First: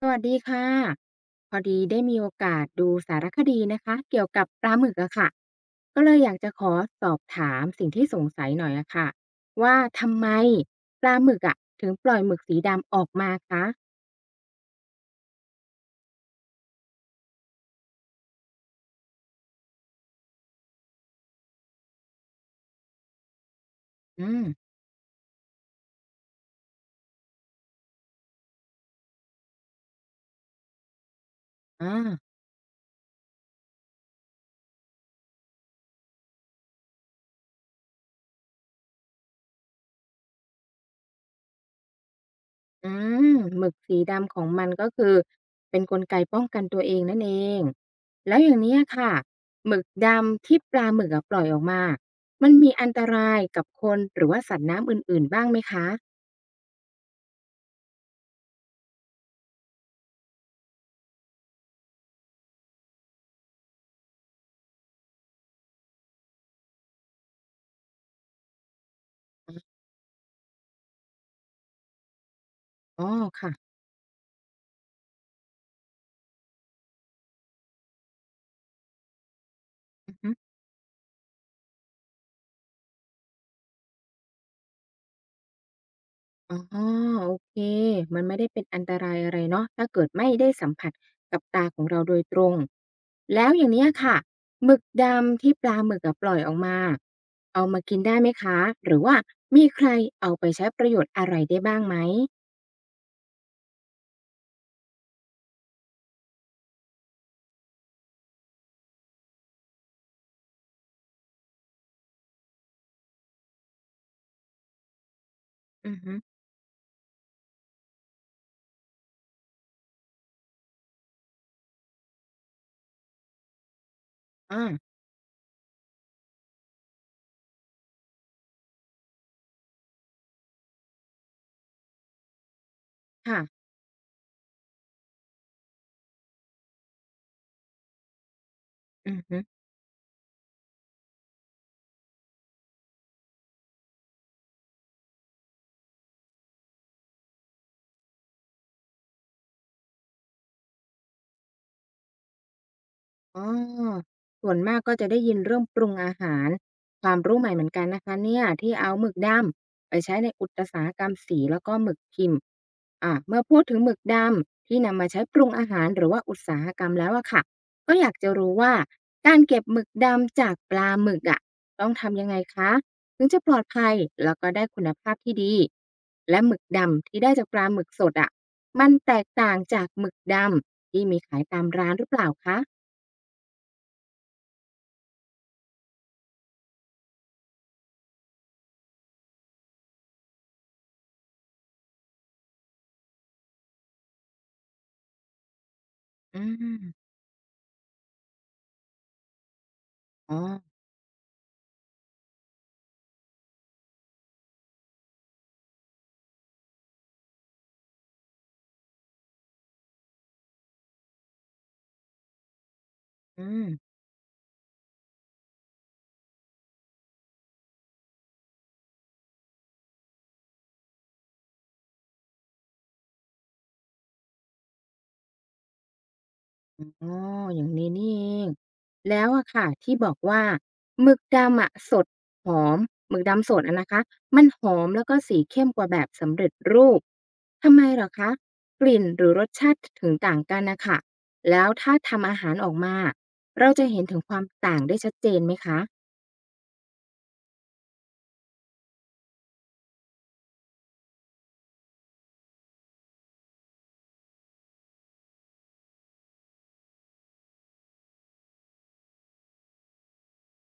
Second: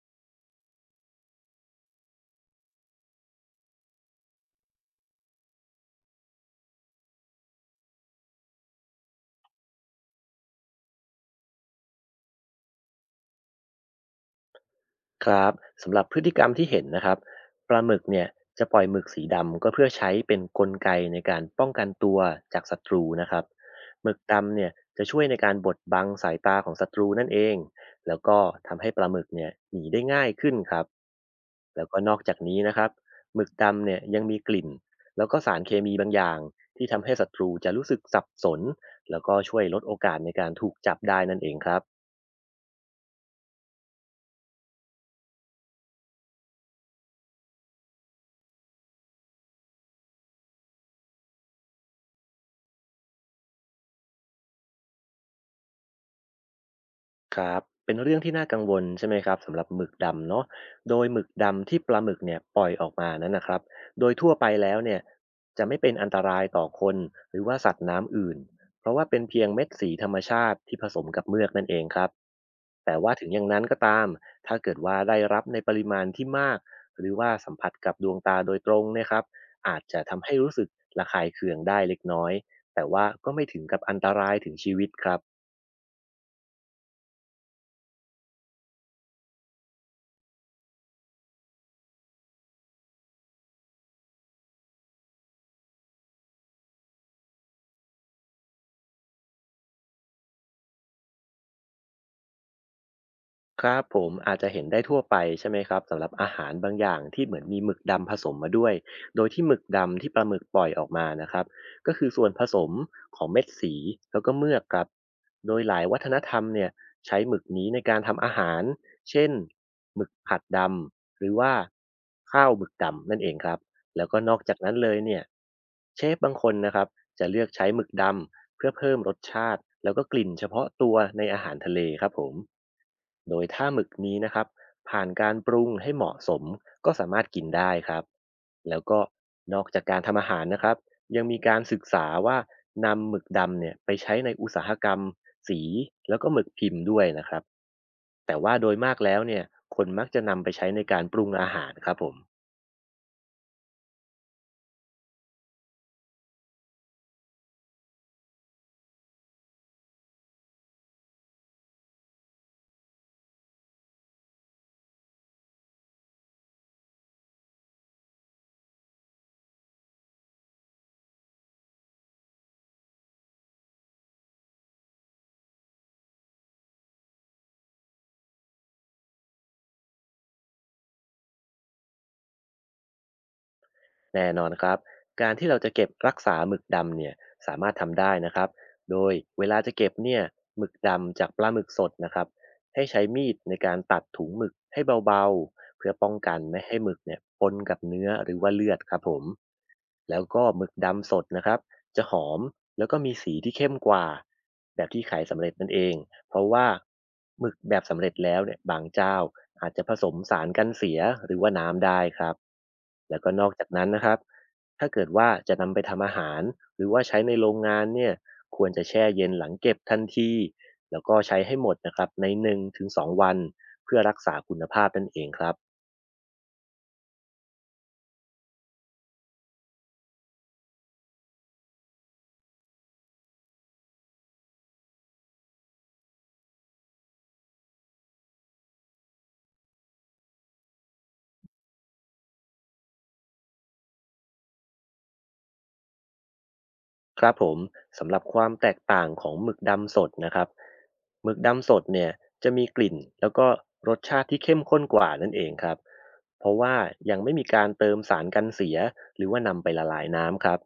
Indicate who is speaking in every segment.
Speaker 1: สวัสดีค่ะพอดีได้มีโอกาสดูสารคดีนะคะเกี่ยวกับปลาหมึกอะค่ะก็เลยอยากจะขอสอบถามสิ่งที่สงสัยหน่อยอะค่ะว่าทำไมปลาหมึกอะถึงปล่อยหมึกสีดำออกมาคะ
Speaker 2: ครับสำหรับพฤติกรรมที่เห็นนะครับปลาหมึกเนี่ยจะปล่อยหมึกสีดำก็เพื่อใช้เป็นกลไกในการป้องกันตัวจากศัตรูนะครับหมึก
Speaker 1: อืม
Speaker 2: ดำเนี่ยจะช่วยในการบดบังสายตาของศัตรูนั่นเองแล้วก็ทำให้ปลาหมึกเนี่ยหนีได้ง่ายขึ้นครับแล้ว
Speaker 1: อ่า
Speaker 2: ก็นอกจากนี้นะครับหมึกดำเนี่ยยังมีกลิ่นแล้วก็สารเคมีบางอย่างที่ทำให้ศัตรูจะรู้สึกสับสนแล้วก็ช่วยลดโอกาสในการถูกจับได้นั่นเองครับ
Speaker 1: อืหมึกสีดำของมันก็คือเป็นกลไกป้องกันตัวเองนั่นเองแล้วอย่างเนี้ยค่ะหมึกดำที่ปลาหมึกอะปล่อยออกมามันมีอันตรายกับคนหรือว่าสัตว์น้ำอื่นๆบ้างไหมคะ
Speaker 2: ครับเป็นเรื่องที่น่ากังวลใช่ไหมครับสำหรับหมึกดำเนาะโดยหมึกดำที่ปลาหมึกเนี่ยปล่อยออกมานั้นนะครับโดยทั่วไปแล้วเนี่ยจะไม่เป็นอันตรายต่อคนหรือว่าสัตว์น้ำอื่นเพราะว่าเป็นเพียงเม็ดสีธรรมชาติที่ผสมกับเมือกนั่นเองครับแต่
Speaker 1: อ๋อ
Speaker 2: ว่าถึงอย่าง
Speaker 1: ค่ะ
Speaker 2: นั้นก็ตามถ้าเกิดว่าได้รับในปริมาณที่มากหรือว่าสัมผัสกับดวงตาโดยตรงเนะครับอาจจะทำให้รู้สึกระคายเคืองได้เล็กน้อยแต่ว่าก็ไม่ถึงกับอันตรายถึงชีวิตครับ
Speaker 1: อ๋อโอเคมันไม่ได้เป็นอันตรายอะไรเนาะถ้าเกิดไม่ได้สัมผัสกับตาของเราโดยตรงแล้วอย่างเนี้ยค่ะหมึกดำที่ปลาหมึกอะปล่อยออกมาเอามากินได้ไหมคะหรือว่ามีใครเอาไปใช้ประโยชน์อะไรได้บ้างไหม
Speaker 2: ครับผมอาจจะเห็นได้ทั่วไปใช่ไหมครับสำหรับอาหารบางอย่างที่เหมือนมีหมึกดำผสมมาด้วยโดยที่หมึกดำที่ปลาหมึกปล่อยออกมานะครับก็คือส่วนผสมของเม็ดสีแล้วก็เมือกครับโดยหลาย
Speaker 1: อื
Speaker 2: วั
Speaker 1: อ
Speaker 2: ฒ
Speaker 1: ฮึ
Speaker 2: นธรรมเนี่ยใช้หมึกนี้ในการทำอาหารเช่นหมึกผัดดำหรือว่าข้าวหมึกดำนั่นเองครับแล้วก็นอกจาก
Speaker 1: อา
Speaker 2: นั้นเลยเนี่ยเชฟบางคนนะครับจะเลือกใช้หมึกดำ เพื่อเพิ่มรสชาติแล้วก็กลิ่นเฉพาะตัวในอาหารทะเลครับผมโด
Speaker 1: ค่ะ
Speaker 2: ยถ้าหมึกนี้นะครับผ่านการปรุงให้เหมาะสมก็สามารถกินได้ครับ แล้วก็
Speaker 1: อือฮึ
Speaker 2: นอกจากการทำอาหารนะครับยังมีการศึกษาว่านำหมึกดำเนี่ยไปใช้ในอุตสาหกรรมสีแล้วก็หมึกพิมพ์ด้วยนะครับแต่ว่าโดยมากแล้วเนี่ยคนมักจะนำไปใช้ในการปรุงอาหารครับผม
Speaker 1: อ๋อส่วนมากก็จะได้ยินเรื่องปรุงอาหารความรู้ใหม่เหมือนกันนะคะเนี่ยที่เอาหมึกดำไปใช้ในอุตสาหกรรมสีแล้วก็หมึกพิมพ์อ่าเมื่อพูดถึงหมึกดำที่นำมาใช้ปรุงอาหารหรือว่าอุตสาหกรรมแล้วอะค่ะก็อยากจะรู้ว่าการเก็บหมึกดำจากปลาหมึกอะต้องทำยังไงคะถึงจะปลอดภัยแล้วก็ได้คุณภาพที่ดีและหมึกดำที่ได้จากปลาหมึกสดอะมันแตกต่างจากหมึกดำที่มีขายตามร้านหรือเปล่าคะ
Speaker 2: แน่นอนครับการที่เราจะเก็บรักษาหมึกดำเนี่ยสามารถทำได้นะครับโดยเวลาจะเก็บเนี่ยหมึกดำจากปลาหมึกสดนะครับให้ใช้มีดในการตัดถุงหมึกให้เบาๆเพื่อป้องกัน
Speaker 1: อื
Speaker 2: ไม่ให้หมึก
Speaker 1: ม
Speaker 2: เนี่ยปนกับเนื้อหรือว่าเลือดครับผมแล้ว
Speaker 1: อ๋อ
Speaker 2: ก็หมึกดำสดนะครับ จะหอมแล้วก็มีสีที่เข้มกว่าแบบที่ขายสำเร็จนั่นเองเพราะว่าหมึกแบบสำเร็จแล้วเนี่ยบางเจ้าอาจจะผสมสารกันเสียหรือว่าน้ำได้ครับแล้วก็น
Speaker 1: อื
Speaker 2: อกจา
Speaker 1: ม
Speaker 2: กนั้นนะครับถ้าเกิดว่าจะนำไปทำอาหารหรือว่าใช้ในโรงงานเนี่ยควรจะแช่เย็นหลังเก็บทันทีแล้วก็ใช้ให้หมดนะครับในหนึ่งถึงสอ2วันเพื่อรักษาคุณภาพนั่นเองครับ
Speaker 1: อ๋ออย่างนี้นี่เอง แล้วอะค่ะที่บอกว่าหมึกดำอะสดหอมหมึกดำสดอะนะคะมันหอมแล้วก็สีเข้มกว่าแบบสำเร็จรูปทำไมเหรอคะกลิ่นหรือรสชาติถึงต่างกันนะคะแล้วถ้าทำอาหารออกมาเราจะเห็นถึงความต่างได้ชัดเจนไหมคะ
Speaker 2: ครับผมสำหรับความแตกต่างของหมึกดำสดนะครับหมึกดำสดเนี่ยจะมีกลิ่นแล้วก็รสชาติที่เข้มข้นกว่านั่นเองครับเพราะว่ายังไม่มีการเติมสารกันเสียหรือว่านำไปละลายน้ำครับ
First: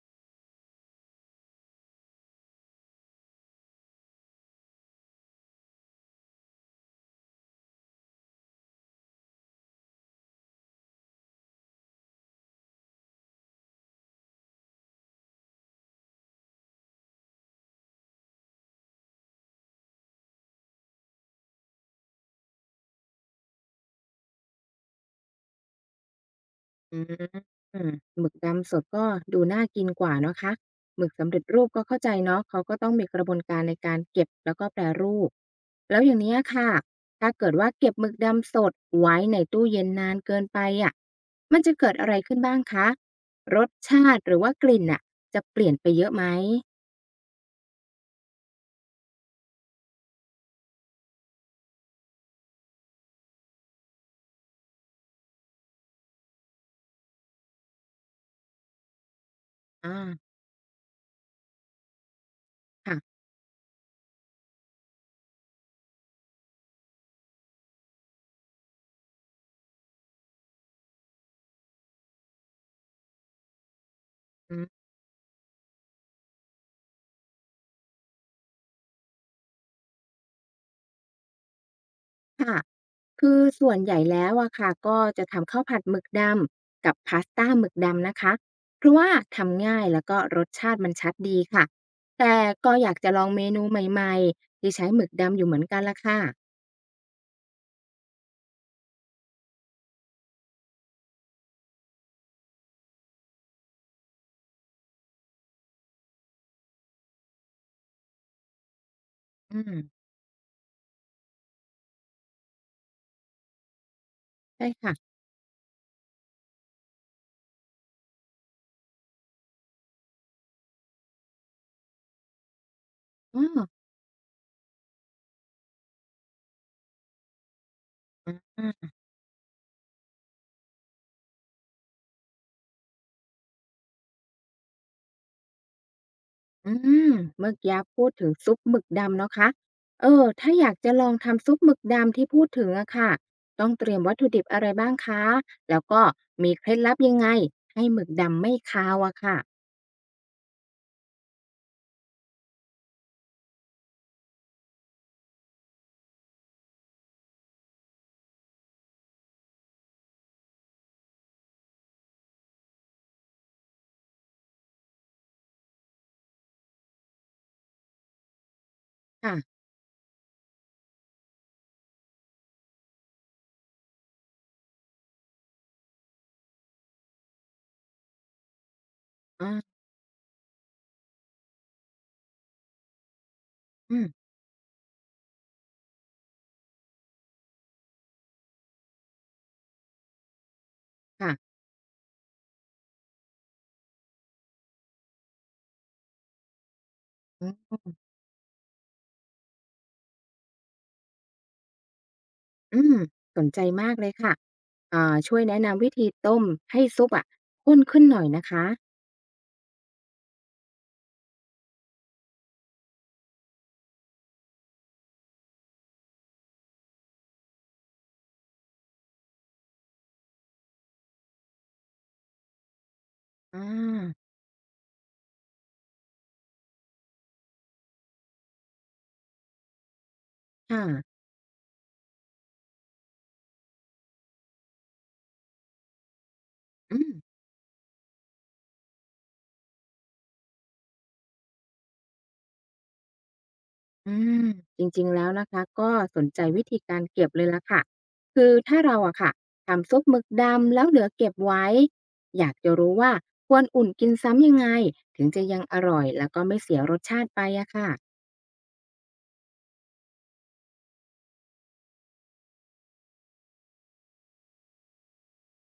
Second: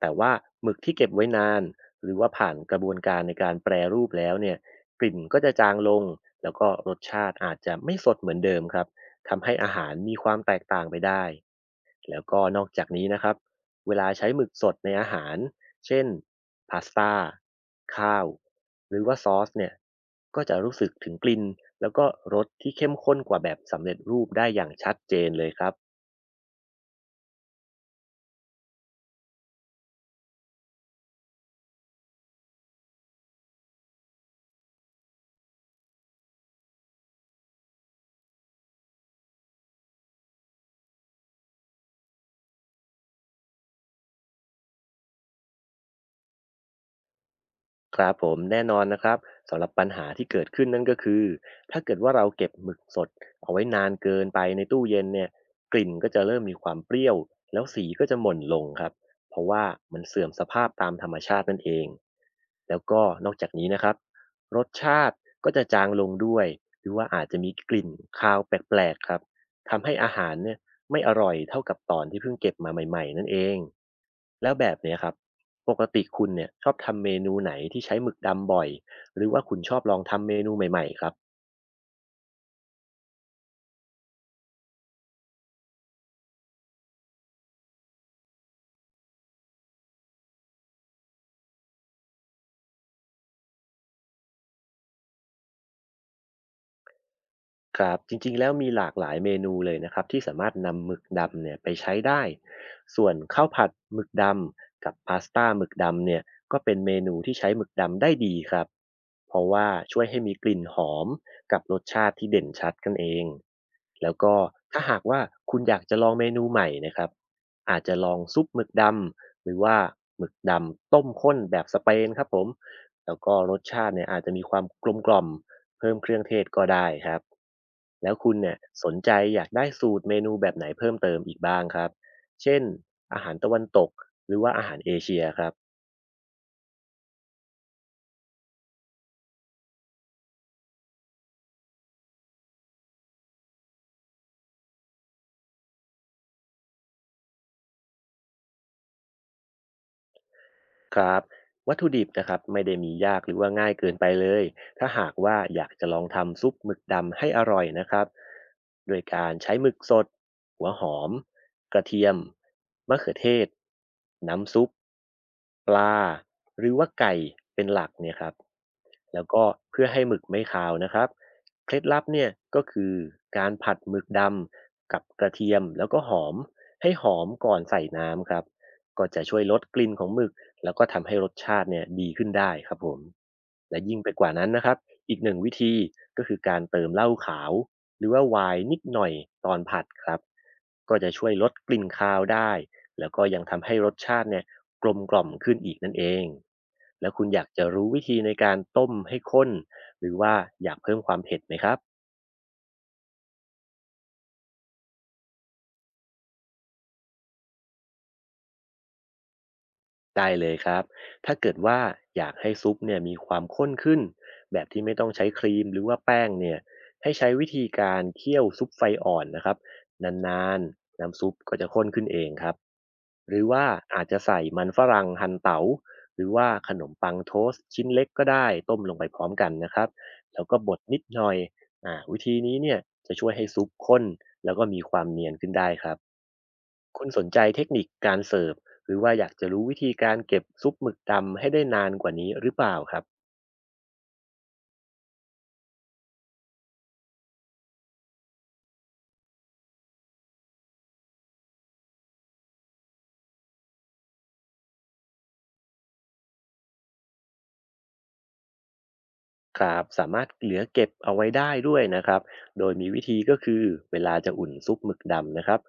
Speaker 2: แต่ว่าหมึกที่เก็บไว้นานหรือว่าผ่านกระบวนการในการแปรรูปแล้วเนี่ยกลิ่นก็จะจางลงแล้วก็รสชาติอาจจะไม่สดเหมือนเดิมครับทำให้อาหารมีความแตกต่างไปได้แล้วก็นอกจากนี้นะครับเวลาใช้หมึกสดในอาหาร เช่นพาสต้าข้าวหรือว่าซอสเนี่ยก็จะรู้สึกถึงกลิ่นแล้วก็รสที่เข้มข้นกว่าแบบสำเร็จรูปได้อย่างชัดเจนเลยครับ
Speaker 1: อืมหมึกดำสดก็ดูน่ากินกว่าเนาะคะหมึกสำเร็จรูปก็เข้าใจเนาะเขาก็ต้องมีกระบวนการในการเก็บแล้วก็แปรรูปแล้วอย่างเนี้ยค่ะถ้าเกิดว่าเก็บหมึกดำสดไว้ในตู้เย็นนานเกินไปอะมันจะเกิดอะไรขึ้นบ้างคะรสชาติหรือว่ากลิ่นอ่ะจะเปลี่ยนไปเยอะไหม
Speaker 2: ครับผมแน่นอนนะครับสำหรับปัญหาที่เกิดขึ้นนั่นก็คือถ้าเกิดว่าเราเก็บหมึกสดเอาไว้นานเกินไปในตู้เย็นเนี่ยกลิ่นก็จะเริ่มมีความเปรี้ยวแล้วสีก็จะหม่นลงครับเพราะว่า
Speaker 1: อา
Speaker 2: มันเสื่อมสภาพตามธรรมชาตินั่นเองแล้วก็
Speaker 1: ค่ะ
Speaker 2: นอกจากนี้นะครับรสชาติก็จะจางลงด้วยหรือว่าอาจจะมีกลิ่นคาวแปลกๆครับทำให้อาหารเนี่ยไม่อร่อยเท่ากับตอนที่เพิ่งเก็บมาใหม่ๆนั่นเองแล้วแบบ
Speaker 1: ม
Speaker 2: เนี้ยครับ ปกติคุณเนี่ยชอบทำเมนูไหนที่ใช้หมึกดำบ่อย หรือว่าคุณชอบลองทำเมนูใหม่ๆครับ
Speaker 1: ค่ะ คือส่วนใหญ่แล้วอะค่ะก็จะทำข้าวผัดหมึกดำกับพาสต้าหมึกดำนะคะเพราะว่าทำง่ายแล้วก็รสชาติมันชัดดีค่ะแต่ก็อยากจะลองเมนูใหม่ๆที่ใช้หมึกดำอยู่เหมือนกันละค่ะ
Speaker 2: ครับจริงๆแล้วมีหลากหลายเมนูเลยนะครับที่สามารถนำหมึกดำเนี่ยไปใช้ได้ส่วนข้าวผัดหมึกดำกับพาสต้าหมึกดำเนี่ยก็เป็นเมนูที่ใช้หมึกดำได้ดีครับเพราะ
Speaker 1: อื
Speaker 2: ว่า
Speaker 1: ม
Speaker 2: ช่วยให้มีกลิ่นหอมกับรสชาติที่เด่นชัดกันเองแล้วก็
Speaker 1: ใช่
Speaker 2: ถ้า
Speaker 1: ค่ะ
Speaker 2: หากว่าคุณอยากจะลองเมนูใหม่นะครับอาจจะลองซุปหมึกดำหรือว่าหมึกดำต้มข้นแบบสเปนครับผมแล้วก็
Speaker 1: อ๋
Speaker 2: รส
Speaker 1: อ
Speaker 2: ชาติเนี่ยอาจจะมีความกลมกล่อม เพิ่มเครื่องเทศก็ได้ครับ แล้วคุ
Speaker 1: อ
Speaker 2: ณเนี่ยส
Speaker 1: า
Speaker 2: นใจอยากได้สูตรเมนูแบบไหนเพิ่มเติมอีกบ้างครับเช่นอาหารตะวันตกหรือว่าอาหารเอเชียครับ
Speaker 1: อืมเมื่อกี้พูดถึงซุปหมึกดำเนาะคะเออถ้าอยากจะลองทำซุปหมึกดำที่พูดถึงอะค่ะต้องเตรียมวัตถุดิบอะไรบ้างคะแล้วก็มีเคล็ดลับยังไงให้หมึกดำไม่คาวอะค่ะ
Speaker 2: ครับวัตถุดิบนะครับไม่ได้มียากหรือว่าง่ายเกินไปเลยถ้าหากว่าอยากจะลองทำซุปหมึกดำให้อร่อยนะครับโดยการใช้หมึกสดหัวหอมกระเทียมมะเขือเทศน้ำซุปปลาหรือว่าไก่เป็นหลักเนี่ยครับแล้วก็
Speaker 1: ค่ะ
Speaker 2: เพื่อให้หมึกไม่คาวนะครับเคล็ดลับเนี่ยก็คือการผัดหมึกดำกับกระเทียมแล้วก็หอมให้หอมก่อนใส่น้ำครับก็จะช่วย
Speaker 1: อา
Speaker 2: ลดกลิ่นของหมึก แล้วก็ทำให้รสชาติเนี่ยดีขึ้นได้ครับผมและยิ่ง
Speaker 1: อืม
Speaker 2: ไปกว่านั้นนะครับอีกหนึ่งวิธีก็คือการเติมเหล้าขาวหรือว่าไวน์นิดหน่อยตอนผัดครับก็จะช่วยลด
Speaker 1: ค่ะ
Speaker 2: กลิ่นคาวได้แล้วก็ยังทำให้รสชาติเนี่ยกลมกล่อมขึ้นอีกนั่นเองแล้วคุณอยา
Speaker 1: อื
Speaker 2: กจะ
Speaker 1: ม
Speaker 2: รู้วิธีในการต้มให้ข้นหรือว่าอยากเพิ่มความเผ็ดไหมครับ
Speaker 1: อืมสนใจมากเลยค่ะอ่าช่วยแนะนำวิธีต้มให้ซุปอะข้นขึ้นหน่อยนะคะ
Speaker 2: ได้เลยครับ ถ้าเกิดว่าอยากให้ซุปเนี่ยมีความข้นขึ้นแบบที่ไม่ต้องใช้ครีมหรือว่าแป้งเนี่ยให้ใช้วิธีการเคี่ยวซุปไฟอ่อนนะครับนานๆน้ำซุปก็จะข้นขึ้นเองครับหรือ
Speaker 1: อ
Speaker 2: ว่าอาจจะ
Speaker 1: า
Speaker 2: ใส่มันฝรั่งหั่นเตา๋าหรือว่าขนมปังโทสต์ชิ้นเล็กก็ได้ต้มลงไปพร้อมกันนะครับแล้วก็บดนิด
Speaker 1: ค่ะ
Speaker 2: หน่อยวิธีนี้เนี่ยจะช่วยให้ซุปข้นแล้วก็มีความเนียนขึ้นได้ครับ
Speaker 1: อื
Speaker 2: คุณ
Speaker 1: ม
Speaker 2: สนใจเทคนิคการเสิร์ฟหรือว่าอยากจะรู้วิธีการเก็บซุปหมึกดำให้ได้นานกว่านี้หรือเปล่าครับ
Speaker 1: อืมจริงๆแล้วนะคะก็สนใจวิธีการเก็บเลยล่ะค่ะ คือถ้าเราอะค่ะทำซุปหมึกดำแล้วเหลือเก็บไว้ อยากจะรู้ว่าควรอุ่นกินซ้ำยังไงถึงจะยังอร่อยแล้วก็ไม่เสียรสชาติไปอะค่ะ
Speaker 2: ครับสามารถเหลือเก็บเอาไว้ได้ด้วยนะครับโดยมีวิธีก็คือเวลาจะอุ่นซุปหมึกดำนะครับ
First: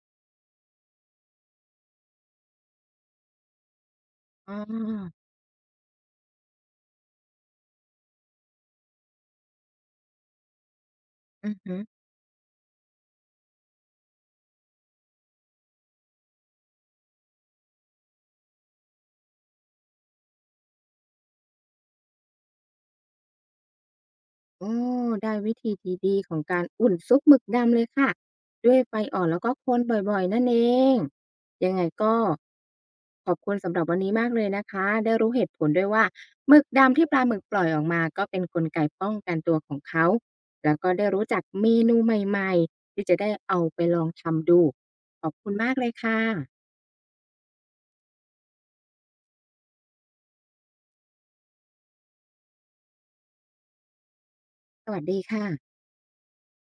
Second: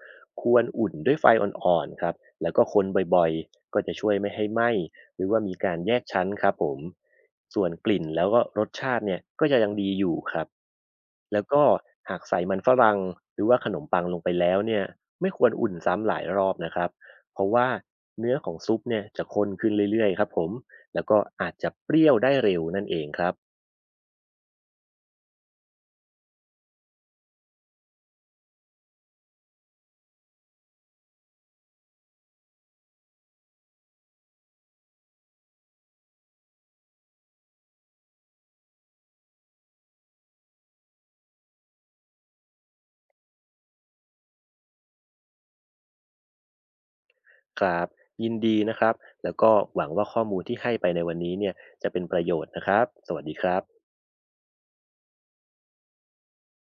Speaker 2: ควรอุ่นด้วยไฟอ่อนๆครับแล้วก็คนบ่อยๆก็จะช่วยไม่ให้
Speaker 1: อ๋
Speaker 2: ไหม้
Speaker 1: อ
Speaker 2: หรือว่ามีการแยกชั้นครับผมส่วนกลิ่นแล้วก็รสชาติเนี่ยก็จะยังดีอยู่ครับแล้ว
Speaker 1: อือ
Speaker 2: ก็
Speaker 1: ฮึ
Speaker 2: หากใส่มันฝรั่งหรือว่าขนมปังลงไปแล้วเนี่ยไม่ควรอุ่นซ้ำหลายรอบนะครับเพราะว่าเนื้อของซุปเนี่ยจะข้นขึ้นเรื่อยๆครับผมแล้วก็อาจจะเปรี้ยวได้เร็วนั่นเองครับ
Speaker 1: โอ้อได้วิธีดีๆของการอุ่นซุปหมึกดำเลยค่ะด้วยไฟอ่อนแล้วก็คนบ่อยๆนั่นเองยังไงก็ขอบคุณสำหรับวันนี้มากเลยนะคะได้รู้เหตุผลด้วยว่าหมึกดำที่ปลาหมึกปล่อยออกมาก็เป็นกลไกป้องกันตัวของเขาแล้วก็ได้รู้จักเมนูใหม่ๆที่จะได้เอาไปลองทำดูขอบคุณมากเลยค่ะ
Speaker 2: ครับยินดีนะครับแล้วก็หวังว่าข้อมูลที่ให้ไปในวันนี้เนี่ยจะเป็นประโยชน์นะครับสวัสดีครับ
Speaker 1: สวัสดีค่ะ